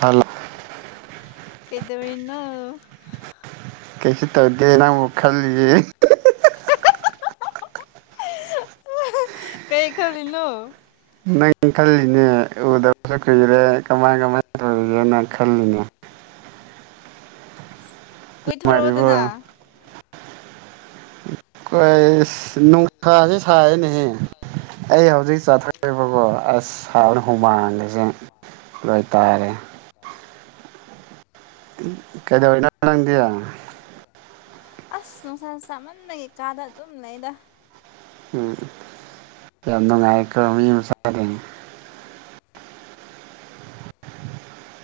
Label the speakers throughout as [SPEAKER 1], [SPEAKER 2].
[SPEAKER 1] hello
[SPEAKER 2] ꯀꯩꯗꯧꯔꯤꯅꯣ
[SPEAKER 1] ꯀꯩꯁꯨ ꯇꯧꯗꯦ ꯅꯪꯕꯨ ꯈꯜꯂꯤꯌꯦ
[SPEAKER 2] ꯀꯩ ꯈꯜꯂꯤꯅꯣ
[SPEAKER 1] ꯅꯪ ꯈꯜꯂꯤꯅꯦ ꯎꯗꯕꯁꯨ ꯀꯨꯏꯔꯦ ꯀꯃꯥꯏ ꯀꯃꯥꯏꯅ ꯇꯧꯔꯤꯒꯦ ꯅꯪ ꯈꯜꯂꯤꯅꯦ ꯅꯨꯡꯉꯥꯏꯔꯤꯕꯣ
[SPEAKER 2] ꯀꯣꯏꯊꯣꯔꯛꯑꯣꯗꯅ [unintelligible]
[SPEAKER 1] ꯅꯨꯡꯁꯥꯥꯁꯦ ꯁꯥꯢꯅꯦꯍꯦ ꯑꯩ ꯍꯧꯖꯤꯛ ꯆꯠꯊꯔꯤꯕꯀꯣ ꯑꯁ ꯁꯥꯕꯅ ꯍꯨꯃꯥꯡꯁꯦ ꯂꯣꯏ ꯇꯥꯔꯦ ꯀꯩꯗꯧꯔꯤꯅꯣ ꯅꯪꯗꯤ
[SPEAKER 2] ꯑꯁ ꯅꯨꯡꯁꯥ ꯆꯥꯃꯟꯕꯩ ꯀꯥꯗ ꯑꯗꯨꯝ ꯂꯩꯗ
[SPEAKER 1] ꯎꯝ ꯅꯨꯡꯉꯥꯏꯀꯣ ꯃꯤ ꯃꯆꯥꯗꯤ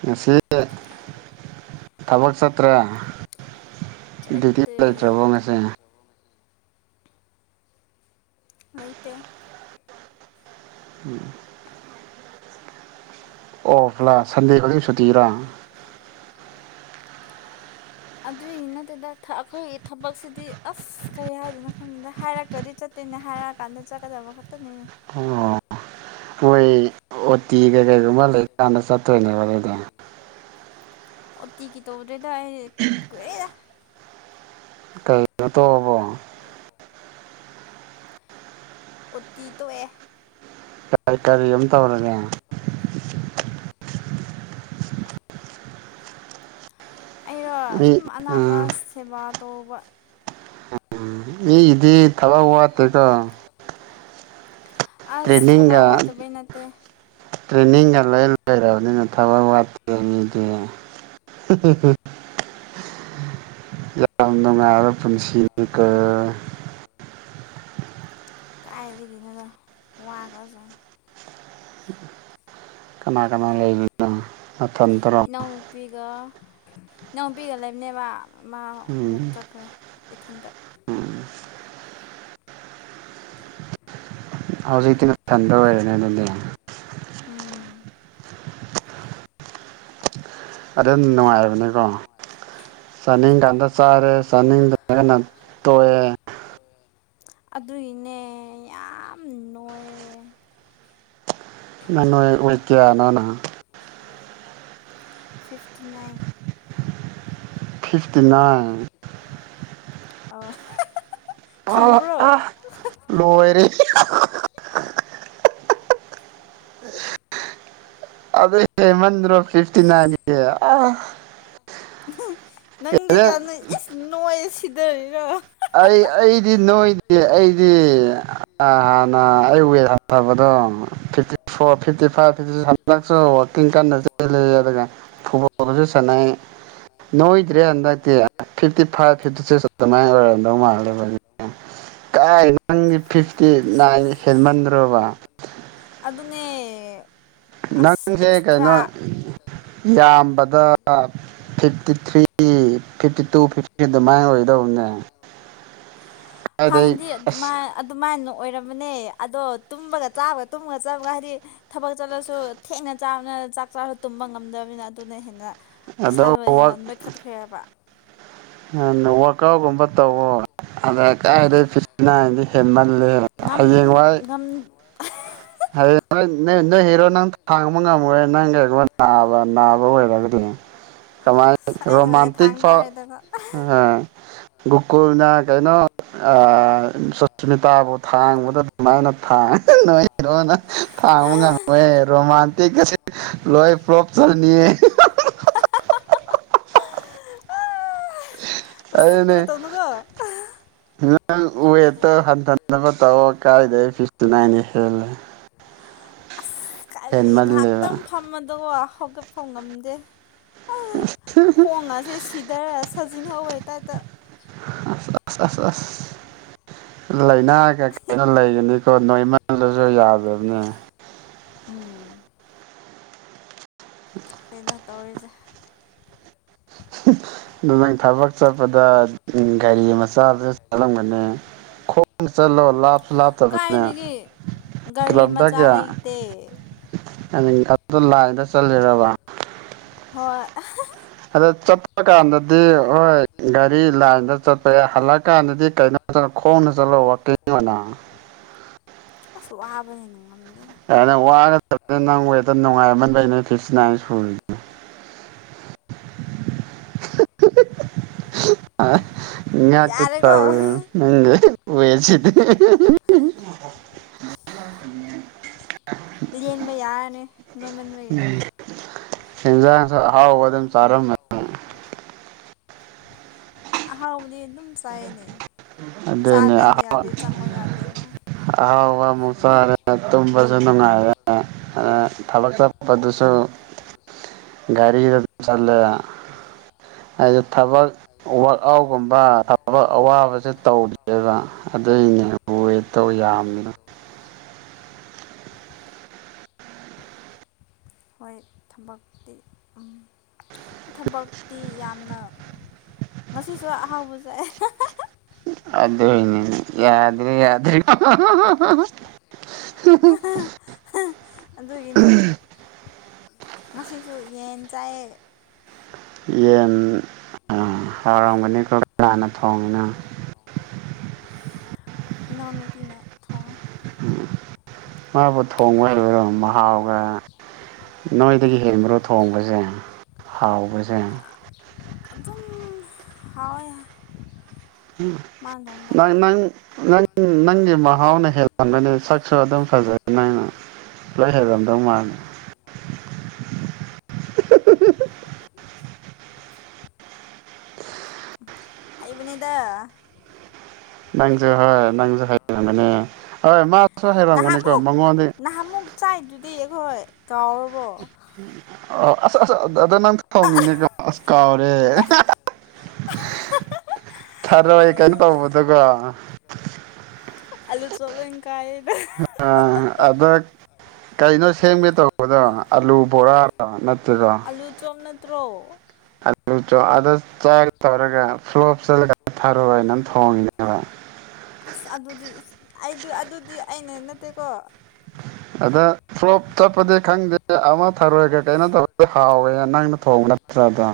[SPEAKER 1] ꯉꯁꯤ ꯊꯕꯛ ꯆꯠꯇ꯭ꯔꯦ ꯗꯨꯇꯤ
[SPEAKER 2] ꯆꯠꯇꯦ
[SPEAKER 1] ꯂꯩꯇ꯭ꯔꯕꯣ ꯉꯁꯤ
[SPEAKER 2] ꯂꯩꯇꯦ
[SPEAKER 1] [unintelligible] ꯑꯣꯐ꯭ꯂꯥ ꯁꯟꯗꯦ ꯈꯨꯗꯤꯡ ꯁꯨꯇꯤꯔ
[SPEAKER 2] ꯑꯗꯨꯏꯒꯤ ꯅꯠꯇꯗ ꯑꯩꯈꯣꯏꯒꯤ ꯊꯕꯛꯁꯤꯗꯤ ꯑꯁ ꯀꯔꯤ ꯍꯥꯏꯗꯣꯏꯅꯣ ꯈꯪꯗ‌ꯦ ꯍꯥꯏꯔꯛꯇ꯭ꯔꯗꯤ ꯆꯠ ꯇ‌ꯦꯅꯤ ꯍꯥꯏꯔꯛꯑ ꯀꯥꯟꯗ ꯆꯠꯀꯗꯕ ꯈꯥꯛꯇꯅꯤ
[SPEAKER 1] ꯑꯣ ꯃꯣꯏ ꯑꯣꯇꯤ ꯀꯩ ꯀꯩꯒꯨꯝꯕ ꯂꯩꯀꯥꯟꯗ ꯆꯠꯇꯣꯏꯅꯦꯕ ꯑꯗꯨꯗꯤ
[SPEAKER 2] ꯑꯣ ꯇꯤꯒꯤ ꯇꯧꯗ꯭ꯔꯦꯗ ꯑꯩ ꯀꯨꯏꯔꯦꯗ
[SPEAKER 1] ꯀꯩꯅꯣ ꯇꯣꯛꯑꯕꫭ
[SPEAKER 2] ꯑꫭꯇꯤ ꯇꯣꯛꯑꯦ
[SPEAKER 1] ꯀꯔꯤ ꯀꯔꯤ ꯑꯃꯨꯛ ꯇꯧꯔꯒꯦ
[SPEAKER 2] ꯑꯩꯔꯣ
[SPEAKER 1] ꯃꯤ
[SPEAKER 2] ꯑꯗꯨꯝ ꯑꯅꯥꯕ
[SPEAKER 1] ꯎꯝ
[SPEAKER 2] ꯁꯦꯕꯥ ꯇꯧꯕ
[SPEAKER 1] [unintelligible] ꯃꯤꯒꯤꯗꯤ ꯊꯕꯛ ꯋꯥꯠꯇ‌ꯦꯀꯣ
[SPEAKER 2] ꯑꯁ ꯊꯕꯥꯛ ꯋꯥꯠꯇꯕꯩ ꯅꯠꯇꯦ
[SPEAKER 1] ꯇ꯭ꯔꯦꯟꯅꯤꯡꯒ ꯂꯣꯏ ꯂꯩꯔꯕꯅꯤꯅ ꯊꯕꯛ ꯋꯥꯠꯇꯦ ꯃꯤꯗꯤ [unintelligible] ꯌꯥꯝ ꯅꯨꯡꯉꯥꯏꯕ ꯄꯨꯟꯁꯤꯅꯤꯀꫭ
[SPEAKER 2] ꯀꯥꯏꯗꯒꯤꯅꫭꯗ ꯋꯥꯈꯔꯕ ꯖꯥꯠꯅꯤ
[SPEAKER 1] ꯀꯅꯥ ꯀꯅꯥ ꯂꯩꯕꯅꯣ ꯅꯊꯟꯇ꯭ꯔꫭ
[SPEAKER 2] ꯅꯨꯄꯤꯒ ꯏꯅꯥꯎꯅꯨꯄꯤꯒ ꯂꯩꯕꯅꯦꯕ ꯃꯥ ꯑꯃꯨꯛ
[SPEAKER 1] ꯎꯝ
[SPEAKER 2] ꯆꯠꯈ꯭ꯔꯦ ꯏꯊꯟꯇ
[SPEAKER 1] ꯎꯝ ꯍꯧꯖꯤꯛꯇꯤ ꯅꯊꯟꯗ ꯑꯣꯏꯔꯅꯦ ꯑꯗꯨꯝꯗꯤ
[SPEAKER 2] ꯎꯝ
[SPEAKER 1] ꯑꯗꯨꯅ ꯅꯨꯡꯉꯥꯏꯕꯅꯤꯀꯣ ꯆꯥꯅꯤꯡ ꯀꯥꯟꯗ ꯆꯥꯔꯦ ꯆꯥꯅꯤꯡꯗꯔꯒꯅ ꯇꯣꯛꯑꯦ
[SPEAKER 2] ꯑꯗꯨꯒꯤꯅꯦ ꯌꯥꯝ ꯅꯣꯏꯔꯦ
[SPEAKER 1] ꯅꯪ ꯅꫭꯏ ꯑꯣꯡꯡꯡ [unintelligible]
[SPEAKER 2] ꯐꯤꯞꯇꯤ ꯅꯥꯏꯟ
[SPEAKER 1] ꯐꯤꯞꯇꯤ ꯅꯥꯏꯟ
[SPEAKER 2] ꯑꯥ
[SPEAKER 1] ꯑ ꯑ ꯂꯣꯏꯔꯦ ꯑꯗꯨ ꯍꯦꯃꯟ꯭ꯔꯣ ꯐꯤꯐꯇꯤ ꯅꯥꯏꯟꯗꯨꯗꯤ ꯑꯥ
[SPEAKER 2] ꯅꯪꯗꯤ ꯀꯌꯥꯅꯪ ꯏꯁ ꯅꯣꯏ ꯁꯤꯗꯔꯤꯔꯥ
[SPEAKER 1] ꯑꯩ ꯑꯩꯗꯤ ꯅꯣꯏꯗ‌ꯦ ꯑꯩꯗꯤ ꯍꯥꯟꯅ ꯑꯩꯋ ꯐꯕꯗꯣ ꯐꯤꯇꯤ ꯐꯣꯔ ꯐꯤꯐꯇꯤ ꯐꯥꯏꯚ ꯐꯤꯇꯤ [unintelligible] ꯍꯟꯗꯛꯁꯨ ꯋꯥꯛꯀꯤꯡ ꯀꯟꯅ ꯆꯦꯜꯂꯤ ꯑꯗꯨꯒ ꯐꯨꯠ ꯕꫭꯜꯁꯨ ꯁꯥꯅꯩ ꯅꯣꯏꯗ꯭ꯔꯦ ꯍꯟꯗꯛꯇꯤ ꯐꯤꯐꯇꯤ ꯐꯥꯏꯚ ꯐꯤꯞꯇꯤ ꯁꯤꯛꯁ ꯑꯗꯨꯃꯥꯏꯅ ꯑꯣꯏꯔꯕ ꯗꯂ [unintelligible] ꯀꯥꯏ ꯅꯪꯗꯤ
[SPEAKER 2] ꯐꯥꯏꯚ
[SPEAKER 1] ꯐꯤꯐꯇꯤ ꯅꯥꯏꯟ
[SPEAKER 2] ꯁꯤꯛꯁ
[SPEAKER 1] ꯍꯦꯟꯃꯟꯗ꯭ꯔꯣꯕ
[SPEAKER 2] ꯑꯗꯨꯅꯦ ꯑꯁ
[SPEAKER 1] ꯅꯪꯁꯦ
[SPEAKER 2] ꯑꯦꯛꯁꯇ꯭ꯔꯥ
[SPEAKER 1] ꯀꯩꯅꯣ ꯌꯥꯝꯕꯗ fifty three fifty two fifty three ꯑꯗꯨꯃꯥꯏꯅ ꯑꯣꯏꯗꯧꯕꯅꯦ ꯀꯥꯏꯗꯩ
[SPEAKER 2] ꯍꯥꯟꯅꯗꯤ
[SPEAKER 1] ꯑꯁ
[SPEAKER 2] ꯑꯗꯨꯃꯥꯏ ꯑꯗꯨꯃꯥꯏꯅ ꯑꯣꯏꯔꯕꯅꯦ ꯑꯗꯣ ꯇꯨꯝꯕꯒ ꯆꯥꯕꯒ ꯇꯨꯝꯕꯒ ꯆꯥꯕꯒ ꯍꯥꯏꯗꯤ ꯊꯕꯛ ꯆꯠꯂꯁꯨ ꯊꯦꯡꯅ ꯆꯥꯕꯅ ꯆꯥꯛ ꯆꯥꯕ ꯇꯨꯝꯕ ꯉꯝꯗꯕꯅꯤꯅ ꯑꯗꯨꯅ ꯍꯦꯟꯅ
[SPEAKER 1] ꯑꯗ
[SPEAKER 2] ꯏꯁꯥꯗꯨ ꯍꯦꯟꯅ ꯅꯣꯏꯈꯠꯈ꯭ꯔꯦ ꯍꯥꯏꯕ
[SPEAKER 1] ꯅ ꯋꯥꯛ ꯑꯥꯎꯠꯀꯨꯝꯕ ꯇꯧꯋꯣ ꯑꯗ ꯀꯥꯏꯗꯩ ꯐꯤꯁꯤꯅꯥ ꯍꯥꯏꯗꯤ ꯍꯦꯟꯃꯜꯂꯦ
[SPEAKER 2] ꯉꯝ ꯉꯝ
[SPEAKER 1] ꯍꯌꯦꯡ ꯅ ꯅ ꯅꯣꯏ ꯍꯔꯣ ꯅꯪ ꯍꯥꯡꯕ ꯉꯝꯃꯣꯏ ꯅꯪ ꯀꯩꯒꯨꯝꯕ ꯅꯥꯕ ꯅꯥꯕ ꯑꯣꯏꯔꯒꯗꯤ [unintelligible] ꯀꯃꯥꯏ
[SPEAKER 2] ꯑꯁ ꯑꯩꯅ ꯑꯣꯏꯅ ꯊꯥꯡ ꯇꯥꯔꯦꯗꯕ
[SPEAKER 1] ꯎꯝ [unintelligible] ꯨꯒꫭꯀꯨꯜꯅꯥ ꯀꯩꯅꫭ ꯑꯥ ꯁꯨꯁꯃꯤꯇꯥ ꯕꯨ ꯊꯥꯥꯡꯕꯗ ꯃꯃꯥꯏꯅ ꯐꯥ ꯅꯣꯏ [unintelligible] ꯍ‌ꯦꯔꫭꯅ ꯊꯥꯡꯕ ꯉꯝꯏꯌ‌ꯦꯃꫭ ꯔꯣꯃꯥꯟꯇꯤꯛ ꯀꯁꯤ ꯂꯣꯏ ꯐꯂꫭꯞ ꯆꯠꯂꯅꯤꯌ‌ꯦ ꯑꯗꯨꯅꯦ
[SPEAKER 2] ꯎꯁꯤꯠꯇꯕ ꯇꯧꯅꯨꯀꯣ
[SPEAKER 1] ꯎꯋꯦ [unintelligible] ꯇꯣ ꯍꯥꯟ ꯊꯅ ꯄ ꯇ ꯀꯥꯏꯗ ꯄꯅꯤ ꯍꯦꯜꯂ
[SPEAKER 2] ꯀꯔꯤ
[SPEAKER 1] ꯍꯦꯟꯃꯜꯂꯦꯕ
[SPEAKER 2] ꯉꯥꯏꯍꯥꯛꯇꯪ ꯐꯝꯃꯗꯣ ꯍꯧꯒꯠꯐꯝ ꯉꯝꯗꯦ ꯑ ꯈꯣꯡ ꯑꯁꯦ ꯁꯤꯊꯔ ꯁꯥꯖꯤꯟꯍꯧꯦ ꯇꯥꯏꯞꯇ
[SPEAKER 1] ꯑ ꯑ ꯑꯁ ꯑ ꯂꯥꯏꯅꯥ ꯀ ꯀꯩꯅ ꯂꯩꯒꯅꯤꯀꯣ ꯅꯣꯏꯃꯜꯂꯁꯨ ꯌꯥꯗꯕꯅꯦ
[SPEAKER 2] ꯎꯝ
[SPEAKER 1] [unintelligible]
[SPEAKER 2] ꯁꯤꯗ ꯇꯧꯔꯤꯁꯦ
[SPEAKER 1] ꯑꯗ ꯅꯪ ꯊꯕꯛ ꯆꯠꯄꯗ ꯒꯥꯔꯤ ꯃꯆꯥꯗꯨꯗ ꯆꯠꯂꯝꯒꯅꯤ ꯈꯣꯡ ꯆꯠꯂꯣ ꯂꯥꯞꯁꯨ ꯂꯥꯞꯇꯕꯅꯦ
[SPEAKER 2] ꯀꯥꯏꯗꯒꯤ ꯒꯥꯔꯤ ꯃꯆꯥ ꯂꯩꯇꯦ
[SPEAKER 1] ꯑ ꯑꯗꯨ ꯂꯥꯏꯗ ꯆꯠꯂꯦꯔꯕ
[SPEAKER 2] ꯍꯣꯏ
[SPEAKER 1] ꯑꯗ ꯆꯠꯄ ꯀꯥꯟꯗꯗꯤ ꯍꯣꯏ ꯒꯥꯔꯤ ꯂꯥꯏꯟꯗ ꯆꯠꯄ ꯌꯥꯏ ꯍꯜꯂꯛꯑꯀꯥꯟꯗꯗꯤ ꯀꯩꯅꯣ ꯈꯣꯡꯅ ꯆꯠꯂꯣ ꯋꯥꯅ
[SPEAKER 2] ꯑꯁꯁꯨ ꯋꯥꯕꯅꯤꯅ ꯉꯝꯗꯦꯅ
[SPEAKER 1] ꯍꯪ ꯋꯥꯒꯗꯕꯅ ꯅꯪ ꯋꯦꯛꯇ ꯅꯨꯡꯉꯥꯏ ꯑꯃ ꯂꯩꯅꯤ ꯐꯤꯞꯇ ꯅꯥꯏꯟ ꯁꯨꯔꯤꯅꯤ ꯌꯥ ꯇ
[SPEAKER 2] ꯌꯥꯔꯦꯀꯣ
[SPEAKER 1] ꯀꯕ ꯎ ꯑꯣꯏꯁꯤꯗꯤ
[SPEAKER 2] ꯂꯦꯟꯕ ꯌꯥꯔꯅꯤ ꯅꯣꯏꯃ ꯅꯣꯏ
[SPEAKER 1] ꯍꯖ ꯍꯥꯎꯕꯗ ꯆꯔꯝ
[SPEAKER 2] ꯇꯔ ꯑꯍꯥꯎꯕꯗꯤ ꯑꯗꯨꯝ ꯆꯥꯏꯅꯦ ꯆꯥꯗꯗꯤ ꯌꯥꯗꯦ ꯆꯪꯉꯣ ꯌꯥꯗꯦꯕ
[SPEAKER 1] ꯑꯥꯎꯕ ꯃꯨꯁꯔꯦ ꯇꯨꯝ ꯆꯅ ꯍꯥꯏ ꯑꯗ ꯊꯕꯛ ꯆꯠꯄꯗꯨꯁꯨ ꯒꯥꯔꯤꯗ ꯑꯗꯨꯝ ꯆꯠꯂꯦ ꯍꯥꯏ ꯊꯕꯛ ꯋꯥꯔꯥꯛ ꯑꯥꯎꯠꯒꯨꯝꯕ ꯊꯕꯛ ꯑꯋꯥꯕꯁꯦ ꯇꯧꯔꯤꯑꯦꯕ ꯑꯗꯨꯏꯅꯦ ꯋꯦꯠꯇꯧ ꯌꯥꯝꯃꯤꯅ
[SPEAKER 2] ꯍꯣꯏ ꯊꯕꯛꯇꯤ ꯎꯝ ꯊꯕꯛꯇꯤ ꯌꯥꯝꯅ ꯉꯁꯤꯁꯨ ꯑꯍꯥꯎꯕ ꯆ
[SPEAKER 1] ꯑꯗꯨ ꯑꯣꯏꯅꯦꯅꯦ ꯌꯥꯗ꯭ꯔꯦ ꯌꯥꯗ꯭ꯔꯔꯤ
[SPEAKER 2] ꯑꯗꯨꯒꯤꯅꯦ ꯉꯁꯤꯁꯨ ꯌꯦꯟ ꯆꯥꯏꯌꯦ
[SPEAKER 1] ꯌꯦꯟ ꯍꯥꯎꯔꯝꯒꯅꯤ ꯀꯣ ꯀꯟꯅꯥꯅ ꯊꯣꯡꯉꯤꯅꯣ
[SPEAKER 2] ꯏꯅꯥꯎꯅꯨꯄꯤꯅ ꯊꯣꯡꯉꯦ
[SPEAKER 1] ꯃꯥꯕꯨ ꯊꯣꯡꯕ ꯍꯩꯕ꯭ꯔꯣ ꯃꯍꯥꯎꯒ ꯅꯣꯏꯗꯒꯤ ꯍꯦꯟꯕ꯭ꯔꯣ ꯊꯣꯡꯕꯖꯦ ꯍꯥꯎꯕꯖꯦ
[SPEAKER 2] ꯑꯗꯨꯝ ꯍꯥꯎꯋꯦ ꯃꯥꯅ ꯊꯣꯡꯕꯗꯣ
[SPEAKER 1] ꯅꯅꯪ ꯅꯪ ꯅꯪꯒꯤ ꯃꯍꯥꯎꯅ ꯍꯦꯜꯂꯝꯒꯅꯤ ꯁꯛꯁꯨ ꯑꯗꯨꯝ ꯐꯖꯩ ꯅꯪꯅ ꯂꯣꯏ ꯍꯩꯔꯝꯗꯧ ꯃꯥꯂꯦ
[SPEAKER 2] ꯍꯩꯕꯅꯤꯗꯥ
[SPEAKER 1] ꯅꯪꯖꯨ ꯍꯣꯏ ꯅꯪꯖꯨ ꯍꯩꯔꯝꯒꯅꯤ [unintelligible] ꯍꯩꯔꯝꯒꯅꯤꯀꯣ
[SPEAKER 2] ꯅꯍꯥꯃꯨꯛ
[SPEAKER 1] ꯃꯉꯣꯟꯗꯩ
[SPEAKER 2] ꯅꯍꯥꯃꯨꯛ ꯆꯥꯏꯗꯨꯗꯤ ꯑꯩꯈꯣꯏ ꯀꯥꯎꯔ
[SPEAKER 1] ꯑ ꯑꯁ ꯑꯁ ꯑꯗ ꯅꯪ ꯊꯣꯡꯉꯤꯅꯤꯀꯣ ꯀꯥꯎꯔꯦ ꯊꯔꯣꯏ ꯀꯩꯅꯣ ꯇꯧꯕꯗꯨꯒ
[SPEAKER 2] ꯑꯂꯨ ꯆꯣꯞ ꯂꯣꯢ ꯀꯥꯏꯌꯦꯗ
[SPEAKER 1] ꯑꯗ ꯀꯩꯅꯣ ꯁꯦꯝꯒꯦ ꯇꯧꯕꯗꯣ ꯑꯂꯨ ꯕꯣꯔꯥꯔꯣ ꯅꯠꯇꯦꯀꯣ
[SPEAKER 2] ꯑꯂꯨ ꯆꯣꯞ ꯅꯠꯇ꯭ꯔꯣ
[SPEAKER 1] ꯑꯂꯨ ꯆꯣꯛ ꯑꯗꯨ ꯆꯥꯒꯦ ꯇꯧꯔꯒ ꯐ꯭ꯂꯣꯞ ꯆꯠꯂꯒ ꯊꯔꯣꯢ ꯑꯣꯢꯅ ꯊꯣꯡꯉꯤꯅꯦꯕ
[SPEAKER 2] ꯑꯁ ꯑꯗꯨꯗꯤ ꯏꯁ ꯑꯩ ꯑꯗꯨꯗꯤ ꯑꯩꯅ ꯅꯠꯇꯦꯀꯣ
[SPEAKER 1] ꯑꯗ ꯄ꯭ꯂꯣꯞ ꯆꯠꯄꯗꯤ ꯈꯪꯗꯦ ꯑꯃ ꯊꯔꯣꯏꯒ ꯀꯩꯅꯣ ꯇꯧꯕ ꯍꯥꯎꯋꯦ ꯅꯪꯅ ꯊꯣꯡꯅ ꯇ꯭ꯔꯥꯗ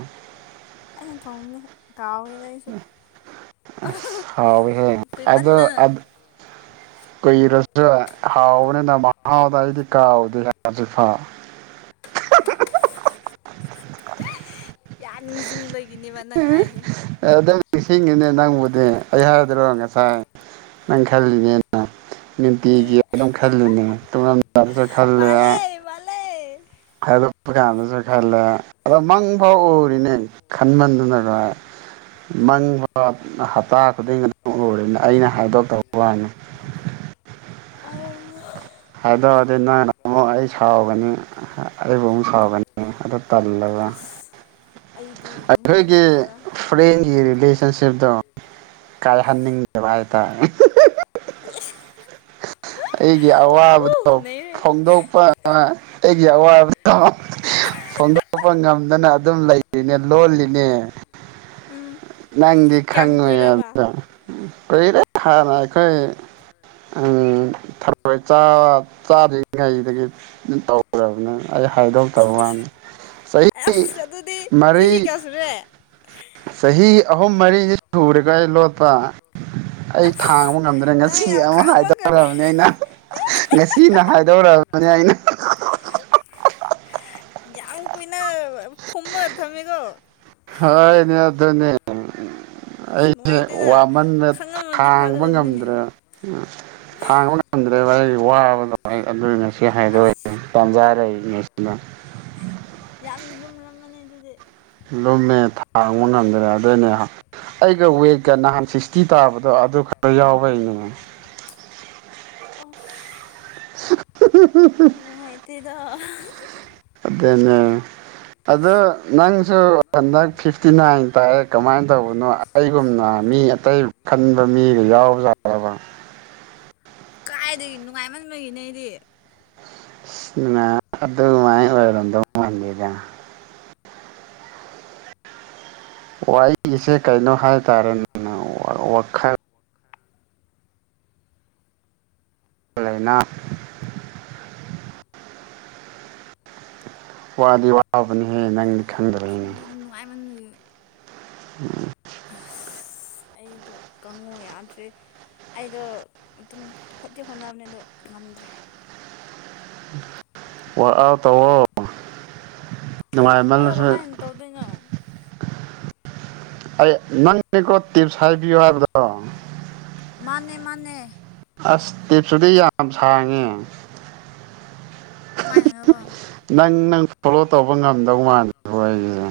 [SPEAKER 2] ꯑꯩꯅ ꯊꯣꯡꯕꯅꯤ ꯀꯥꯎꯋꯦꯗ ꯑꯩꯁꯨ
[SPEAKER 1] ꯑꯁ ꯍꯥꯎꯋꯤꯍꯦ ꯑꯗꯣ
[SPEAKER 2] ꯀꯨꯏꯃꯟꯗꯅ
[SPEAKER 1] ꯀꯨꯏꯔꯁꯨ ꯍꯥꯎꯕꯅꯤꯅ ꯃꯍꯥꯎꯗꯣ ꯑꯩꯗꯤ ꯀꯥꯎꯗꯦ ꯍꯧꯖꯤꯛꯐꯥꯎ [inaudible]
[SPEAKER 2] ꯌꯥ ꯅꯤꯡꯖꯤꯡꯕꯒꯤꯅꯦꯕ ꯅꯪ ꯍꯥꯏꯖꯦ
[SPEAKER 1] ꯑꯦ ꯑꯗꯨꯝ ꯅꯤꯡꯁꯤꯡꯉꯤꯅꯦ ꯅꯪꯕꯨꯗꯤ ꯑꯩ ꯍꯥꯏꯗ꯭ꯔꯣ ꯉꯁꯥꯏ ꯅꯪ ꯈꯥꯜꯂꯤꯅꯦ ꯅꯨꯡꯇꯤꯒꯤ
[SPEAKER 2] ꯎꯝ
[SPEAKER 1] ꯑꯗꯨꯝ ꯈꯂꯤꯅꯦ ꯇꯨꯃꯝꯗꯥꯏꯗꯁꯨ
[SPEAKER 2] ꯃꯥꯜꯂꯦ ꯃꯥꯜꯂꯦ
[SPEAKER 1] ꯍꯥꯏꯗꯣꯛꯄ ꯀꯥꯟꯗꯁꯨ ꯈꯜꯂꯦ ꯑꯗꯣ ꯃꯪꯚꯥꯎ ꯎꯔꯤꯅꯦ ꯈꯟꯃꯟꯗꯅ
[SPEAKER 2] ꯎꯝ
[SPEAKER 1] ꯃꯪꯚꯥꯎ ꯍꯞꯇꯥ ꯈꯨꯗꯤꯡ ꯑꯗꯨꯝ ꯎꯔꯤꯅꯦ ꯑꯩꯅ ꯍꯥꯏꯗꯣꯛ ꯇꯕ ꯋꯥꯅꯤ
[SPEAKER 2] ꯑꯧ
[SPEAKER 1] ꯍꯥꯏꯗꯣꯛꯑꯗꯤ ꯅꯪꯅ ꯑꯃꯨꯛ ꯑꯩ ꯁꯥꯎꯒꯅꯤ ꯑꯩꯕꯨ ꯑꯃꯨꯛ ꯁꯥꯎꯒꯅꯤ ꯑꯗ ꯇꯜꯂꯕ
[SPEAKER 2] ꯑꯁ ꯑꯩꯗꯤ
[SPEAKER 1] ꯑꯩꯈꯣꯏꯒꯤ
[SPEAKER 2] ꯃꯪꯗꯦꯗ
[SPEAKER 1] ꯐ꯭ꯔꯦꯟꯒꯤ ꯔꯤꯂꯦꯁꯟꯁꯤꯞꯗꯣ ꯀꯥꯏ ꯍꯥꯟꯅꯤꯡꯗꯕ ꯍꯥꯏ ꯇꯥꯔꯦ
[SPEAKER 2] ꯏꯁ
[SPEAKER 1] ꯑꯩꯒꯤ ꯑꯋꯥꯕꯗꯣ
[SPEAKER 2] ꯎ ꯅꯩꯔꯦ
[SPEAKER 1] ꯐꯣꯡꯗꯣꯛꯄ ꯑ ꯑꯩꯒꯤ ꯑꯋꯥꯕꯗꯣ ꯐꯣꯡꯗꯣꯛꯄ ꯉꯝꯗꯅ ꯑꯗꯨꯝ ꯂꯩꯔꯤꯅꯦ ꯂꯣꯜꯂꯤꯅꯦ
[SPEAKER 2] ꯎꯝ
[SPEAKER 1] ꯅꯪꯗꯤ
[SPEAKER 2] ꯀꯌꯥꯝ
[SPEAKER 1] ꯈꯪꯉꯣꯢ
[SPEAKER 2] ꯀꯨꯏꯔꯕ
[SPEAKER 1] ꯑꯝꯇ ꯀꯨꯏꯔꯦ ꯍꯥꯟꯅ ꯑꯩꯈꯣꯏ ꯎꯝ ꯊꯔꯣꯢ ꯆꯥꯗ꯭ꯔꯤꯉꯩꯗꯒꯤ ꯇꯧꯔꯕꯅꯦ ꯑꯩ ꯍꯥꯏꯗꯣꯛꯇꯕ ꯋꯥꯅꯤ ꯆꯍꯤ
[SPEAKER 2] ꯑꯁ ꯑꯗꯨꯗꯤ ꯆꯍꯤ
[SPEAKER 1] ꯃꯔꯤ
[SPEAKER 2] ꯀꯌꯥ ꯁꯨꯔꯦ
[SPEAKER 1] ꯆꯍꯤ ꯑꯍꯨꯝ ꯃꯔꯤꯅꯤ ꯁꯨꯔꯦꯀꯣ ꯑꯩ ꯂꯣꯠꯄ ꯑꯩ ꯊꯥꯡꯕ
[SPEAKER 2] ꯑꯁ
[SPEAKER 1] ꯉꯝꯗꯅ
[SPEAKER 2] ꯅꯪ
[SPEAKER 1] ꯉꯁꯤ
[SPEAKER 2] ꯌꯥꯝ
[SPEAKER 1] ꯑꯃ
[SPEAKER 2] ꯈꯥꯡꯕꯒꯂꯦ
[SPEAKER 1] ꯍꯥꯏꯗꯣꯔꯕꯅꯤ ꯑꯩꯅ ꯉꯁꯤꯅ ꯍꯥꯏꯗꯧꯔꯛꯑꯕꯅꯤ ꯑꯩꯅ
[SPEAKER 2] ꯌꯥꯥꯝ ꯀꯨꯏꯅ ꯐꯨꯝꯃꯒ ꯊꯝꯃꯦꯀꯣ
[SPEAKER 1] ꯍꯅꯦ ꯑꯗꯨꯅꯤ
[SPEAKER 2] ꯑꯁ
[SPEAKER 1] ꯑꯩꯁꯦ
[SPEAKER 2] ꯅꯨꯡꯉꯥꯏꯇꯦꯗ
[SPEAKER 1] ꯋꯥꯃꯟꯗ
[SPEAKER 2] ꯈꯪꯉꯝꯃꯗꯤ
[SPEAKER 1] ꯊꯥꯡꯕ
[SPEAKER 2] ꯐꯒꯗꯕꯅꯤꯅꯦ
[SPEAKER 1] ꯉꯝꯗ꯭ꯔꯦ ꯊꯥꯡꯕ ꯉꯝꯗ꯭ꯔꯦꯕ ꯑꯩꯒꯤ ꯋꯥꯕꯗꯣ ꯑꯩ ꯑꯗꯨꯒꯤ ꯉꯁꯤ ꯍꯥꯏꯗꯣꯛꯖꯦ
[SPEAKER 2] ꯑꯁ
[SPEAKER 1] ꯇꯥꯟꯖꯥ ꯂꯩꯔꯤꯉꯩꯁꯤꯗ
[SPEAKER 2] ꯌꯥꯝ ꯂꯨꯝꯂꯝꯃꯅꯤ ꯑꯗꯨꯗꯤ
[SPEAKER 1] ꯂꯨꯝꯃꯦ ꯊꯥꯡꯕ ꯉꯝꯗ꯭ꯔꯦ ꯑꯗꯨꯏꯅꯦ ꯑꯩꯒ ꯋꯦꯠꯀ ꯅꯍꯥꯟ ꯁꯤꯛꯁꯇꯤ ꯇꯥꯕꯗꯣ ꯑꯗꯨ ꯈꯔ ꯌꯥꯎꯕ ꯑꯩ
[SPEAKER 2] ꯑꯣꯁ
[SPEAKER 1] [unintelligible]
[SPEAKER 2] ꯅꯨꯡꯉꯥꯏꯇꯦꯗ
[SPEAKER 1] ꯑꯗꯨꯅꯦ ꯑꯗꯨ ꯅꯪꯁꯨ ꯍꯟꯗꯛ ꯐꯤꯐꯇꯤ ꯅꯥꯏꯟ ꯇꯥꯏꯑꯦ ꯀꯃꯥꯏ ꯇꯧꯕꯅꯣ ꯑꯩꯒꯨꯝꯅ ꯃꯤ ꯑꯇꯩ ꯈꯟꯕ ꯃꯤꯒ ꯌꯥꯎꯕꯖꯥꯠꯔꯕ
[SPEAKER 2] ꯀꯥꯏꯗꯒꯤ ꯅꯨꯡꯉꯥꯏꯃꯟꯕꯒꯤꯅꯦ ꯑꯩꯗꯤ
[SPEAKER 1] ꯑꯗꯨ ꯃꯥꯏ ꯑꯣꯏꯔꯝꯗꯣꯡ ꯃꯥꯟꯗꯦꯗ ꯋꯥꯔꯤꯁꯦ ꯀꯩꯅꯣ ꯍꯥꯏꯇꯥꯔꯦ ꯋꯥꯈꯜ ꯆꯂꯥꯏꯅ ꯋꯥꯗꯤ ꯋꯥꯕꯅꯤꯍꯦ ꯅꯪ
[SPEAKER 2] ꯈꯪꯗꯦꯗ ꯅꯨꯡꯉꯥꯏ ꯃꯟꯕꯒꯤ
[SPEAKER 1] ꯎꯝ
[SPEAKER 2] ꯑꯁ ꯑꯩꯗꯨ ꯀꯪꯉꯨ ꯌꯥꯗ꯭ꯔꯦ ꯑꯩꯗꯣ ꯑꯗꯨꯝ ꯈꯣꯠꯇꯤ ꯍꯣꯠꯅꯕꯅꯦ ꯑꯗꯣ ꯉꯝꯗ꯭ꯔꯦ
[SPEAKER 1] ꯋꯥꯛꯥꯎ ꯇꯋꯣ
[SPEAKER 2] ꯑꯗꯣ ꯀꯃꯥꯏꯅ ꯇꯧꯗꯣꯏꯅꯣ
[SPEAKER 1] ꯑꯩ ꯅꯪꯅꯦꯀꯣ ꯇꯤꯞꯁ ꯍꯥꯏꯕꯤꯌꯨ ꯍꯥꯏꯕꯗꯣ
[SPEAKER 2] ꯃꯥꯅꯦ ꯃꯥꯅꯦ
[SPEAKER 1] ꯑꯁ ꯇꯤꯞꯁꯨꯗꯤ ꯌꯥꯝ ꯁꯥꯡꯉꯦ
[SPEAKER 2] ꯀꯃꯥꯏꯅꯅꯣꯕ
[SPEAKER 1] ꯅꯪ ꯅꯪ ꯐꯣꯂꯣ ꯇꯧꯕ ꯉꯝꯗꯧ ꯃꯥꯜꯂꯦ ꯑꯩꯈꯣꯏ ꯑꯩꯁꯦ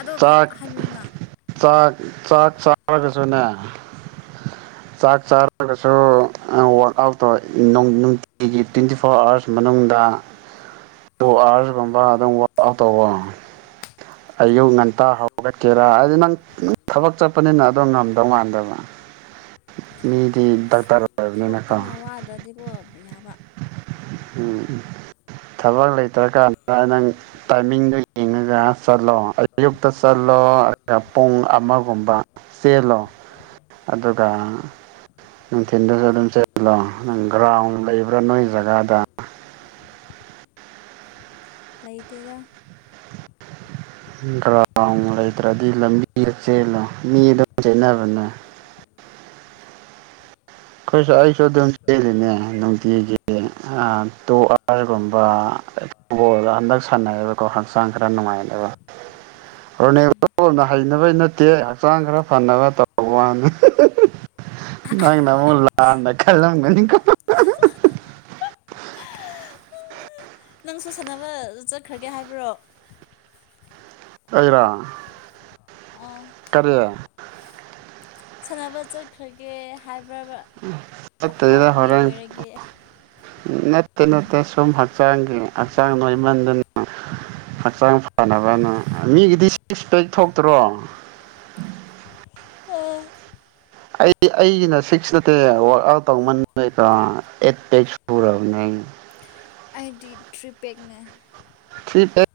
[SPEAKER 2] ꯑꯗꯣ
[SPEAKER 1] ꯆꯥꯛ
[SPEAKER 2] ꯍꯥꯏꯕꯤꯌꯨꯅ
[SPEAKER 1] ꯆꯥꯛ ꯆꯥꯛ ꯆꯥꯔꯒꯁꯨꯅꯦ
[SPEAKER 2] [inaudible]
[SPEAKER 1] ꯆꯥꯛ ꯆꯥꯔꯒꯁꯨ ꯋꯔꯥꯛ ꯑꯥꯎꯠ ꯇꯧꯔꯛ ꯅꯨꯡꯇꯤꯒꯤ ꯇ꯭ꯋꯦꯟꯇꯤ ꯐꯣꯔ ꯑꯥꯋꯥꯔꯁ ꯃꯅꯨꯡꯗ
[SPEAKER 2] [inaudible]
[SPEAKER 1] ꯇꯨ ꯑꯋꯥꯔꯁꯀꯨꯝꯕ ꯑꯗꯨꯝꯋ ꯑꯥꯎ ꯇꯧꯕ ꯑꯌꯨꯛ ꯉ ꯍꯧꯒꯠꯀꯦꯔꯥ ꯍꯥꯏꯗꯤ ꯅꯪ ꯊꯕꯛ ꯆꯠꯄꯅꯤꯅ ꯑꯗꯣ ꯉꯝꯗꯧ ꯃꯥꯟꯗꯕ ꯃꯤꯗꯤ ꯗꯔꯇꯔ ꯑꯣꯏꯕꯅꯤꯅꯀꯣ
[SPEAKER 2] ꯊꯕꯛꯇꯨꯅ ꯋꯥꯗ꯭ꯔꯗꯤꯀꯣ ꯌꯥꯕ
[SPEAKER 1] ꯎꯝ ꯊꯕꯛ ꯂꯩꯇ꯭ꯔꯀꯥꯟꯗ ꯅꯪ ꯇꯥꯏꯃꯤꯡꯗꯨ ꯌꯦꯡꯉꯒ ꯆꯂꯣ ꯑꯌꯨꯛꯇ ꯆꯠꯂꯣ ꯄꯨꯡ ꯑꯃꯒꯨꯝꯕ ꯆꯦꯜꯂꯣ ꯗ ꯅꯨꯡꯊꯤꯟꯗꯨꯁꯨ ꯑꯗꯨꯝ ꯆꯠꯂꯣ ꯅ ꯒ꯭ꯔꯥꯎꯟ ꯂꯩꯕ꯭ꯔꯥ ꯅꯣꯏ ꯖꯒꯥꯗ
[SPEAKER 2] ꯂꯩꯇꯦꯗ
[SPEAKER 1] ꯒ꯭ꯔꯥꯎꯟ ꯂꯩꯇ꯭ꯔꯗꯤ ꯂꯝꯕꯤ ꯆꯦꯜꯂꯨ ꯃꯤ ꯑꯗꯨꯝ ꯆꯦꯅꯕꯅꯦ ꯑꯩꯈꯣꯏꯁꯨ ꯑꯩꯁꯨ ꯑꯗꯨꯝ ꯆꯦꯜꯂꯤꯅꯦ ꯅꯨꯡꯇꯤꯒꯤ ꯇꯨ ꯑꯥꯔꯒꯨꯝꯕ ꯒꯣꯜꯗ ꯍꯟꯗꯛ ꯁꯥꯟꯅꯩꯌꯦꯕꯀꯣ ꯍꯛꯆꯥꯡ ꯈꯔ ꯅꯨꯡꯉꯥꯏꯅꯦꯕ
[SPEAKER 2] [inaudible]
[SPEAKER 1] ꯔꯣꯅꯦꯅ ꯍꯩꯅꯕꯩ ꯅꯠꯇꯦ ꯍꯛꯆꯥꯡ ꯈꯔ ꯐꯅꯕ ꯇ ꯋꯥꯅꯤ ꯅꯪ ꯅ ꯑꯃꯨꯛ ꯂꯥꯟꯅ ꯈꯜꯂꯝꯒꯅꯤꯀꯣ
[SPEAKER 2] ꯅꯪꯁꯨ ꯁꯥꯟꯅꯕ ꯆꯠꯈ꯭ꯔꯒꯦ ꯍꯥꯏꯕ꯭ꯔꯣ
[SPEAKER 1] ꯑꯩꯔꯣ
[SPEAKER 2] ꯑꯝ
[SPEAKER 1] ꯀꯔꯦ
[SPEAKER 2] ꯁꯥꯟꯅꯕ ꯆꯠꯈ꯭ꯔꯒꯦ ꯍꯥꯏꯕ꯭ꯔ
[SPEAKER 1] ꯆꯠꯇꯦꯗ ꯍꯣꯔꯦꯟ ꯅꯠꯇꯦ ꯅꯠꯇꯦ ꯁꯨꯝ ꯍꯛꯆꯥꯡꯒꯤ ꯍꯛꯆꯥꯡ ꯂꯩꯃꯟꯗꯨꯅ ꯍꯛꯆꯥꯡ ꯐꯅꯕꯅ ꯃꯤꯒꯤꯗꯤ ꯁꯤꯛꯁ ꯄꯦꯛ ꯊꯣꯛꯇ꯭ꯔꯣ
[SPEAKER 2] ꯎꯝ
[SPEAKER 1] ꯑꯩ ꯑꯩꯒꯤꯅ ꯁꯤꯛꯁ ꯅꯠꯇꯦ ꯋꯥꯔꯛ ꯑꯥꯎꯠ ꯇꯧꯃꯟꯦꯗꯣ ꯑꯩꯠ ꯄꯦꯛ ꯁꯨꯔꯕꯅꯦ
[SPEAKER 2] ꯑꯩꯗꯤ ꯇ꯭ꯔꯤꯄꯦꯛꯅꯦ
[SPEAKER 1] ꯊꯤ ꯄꯦꯛ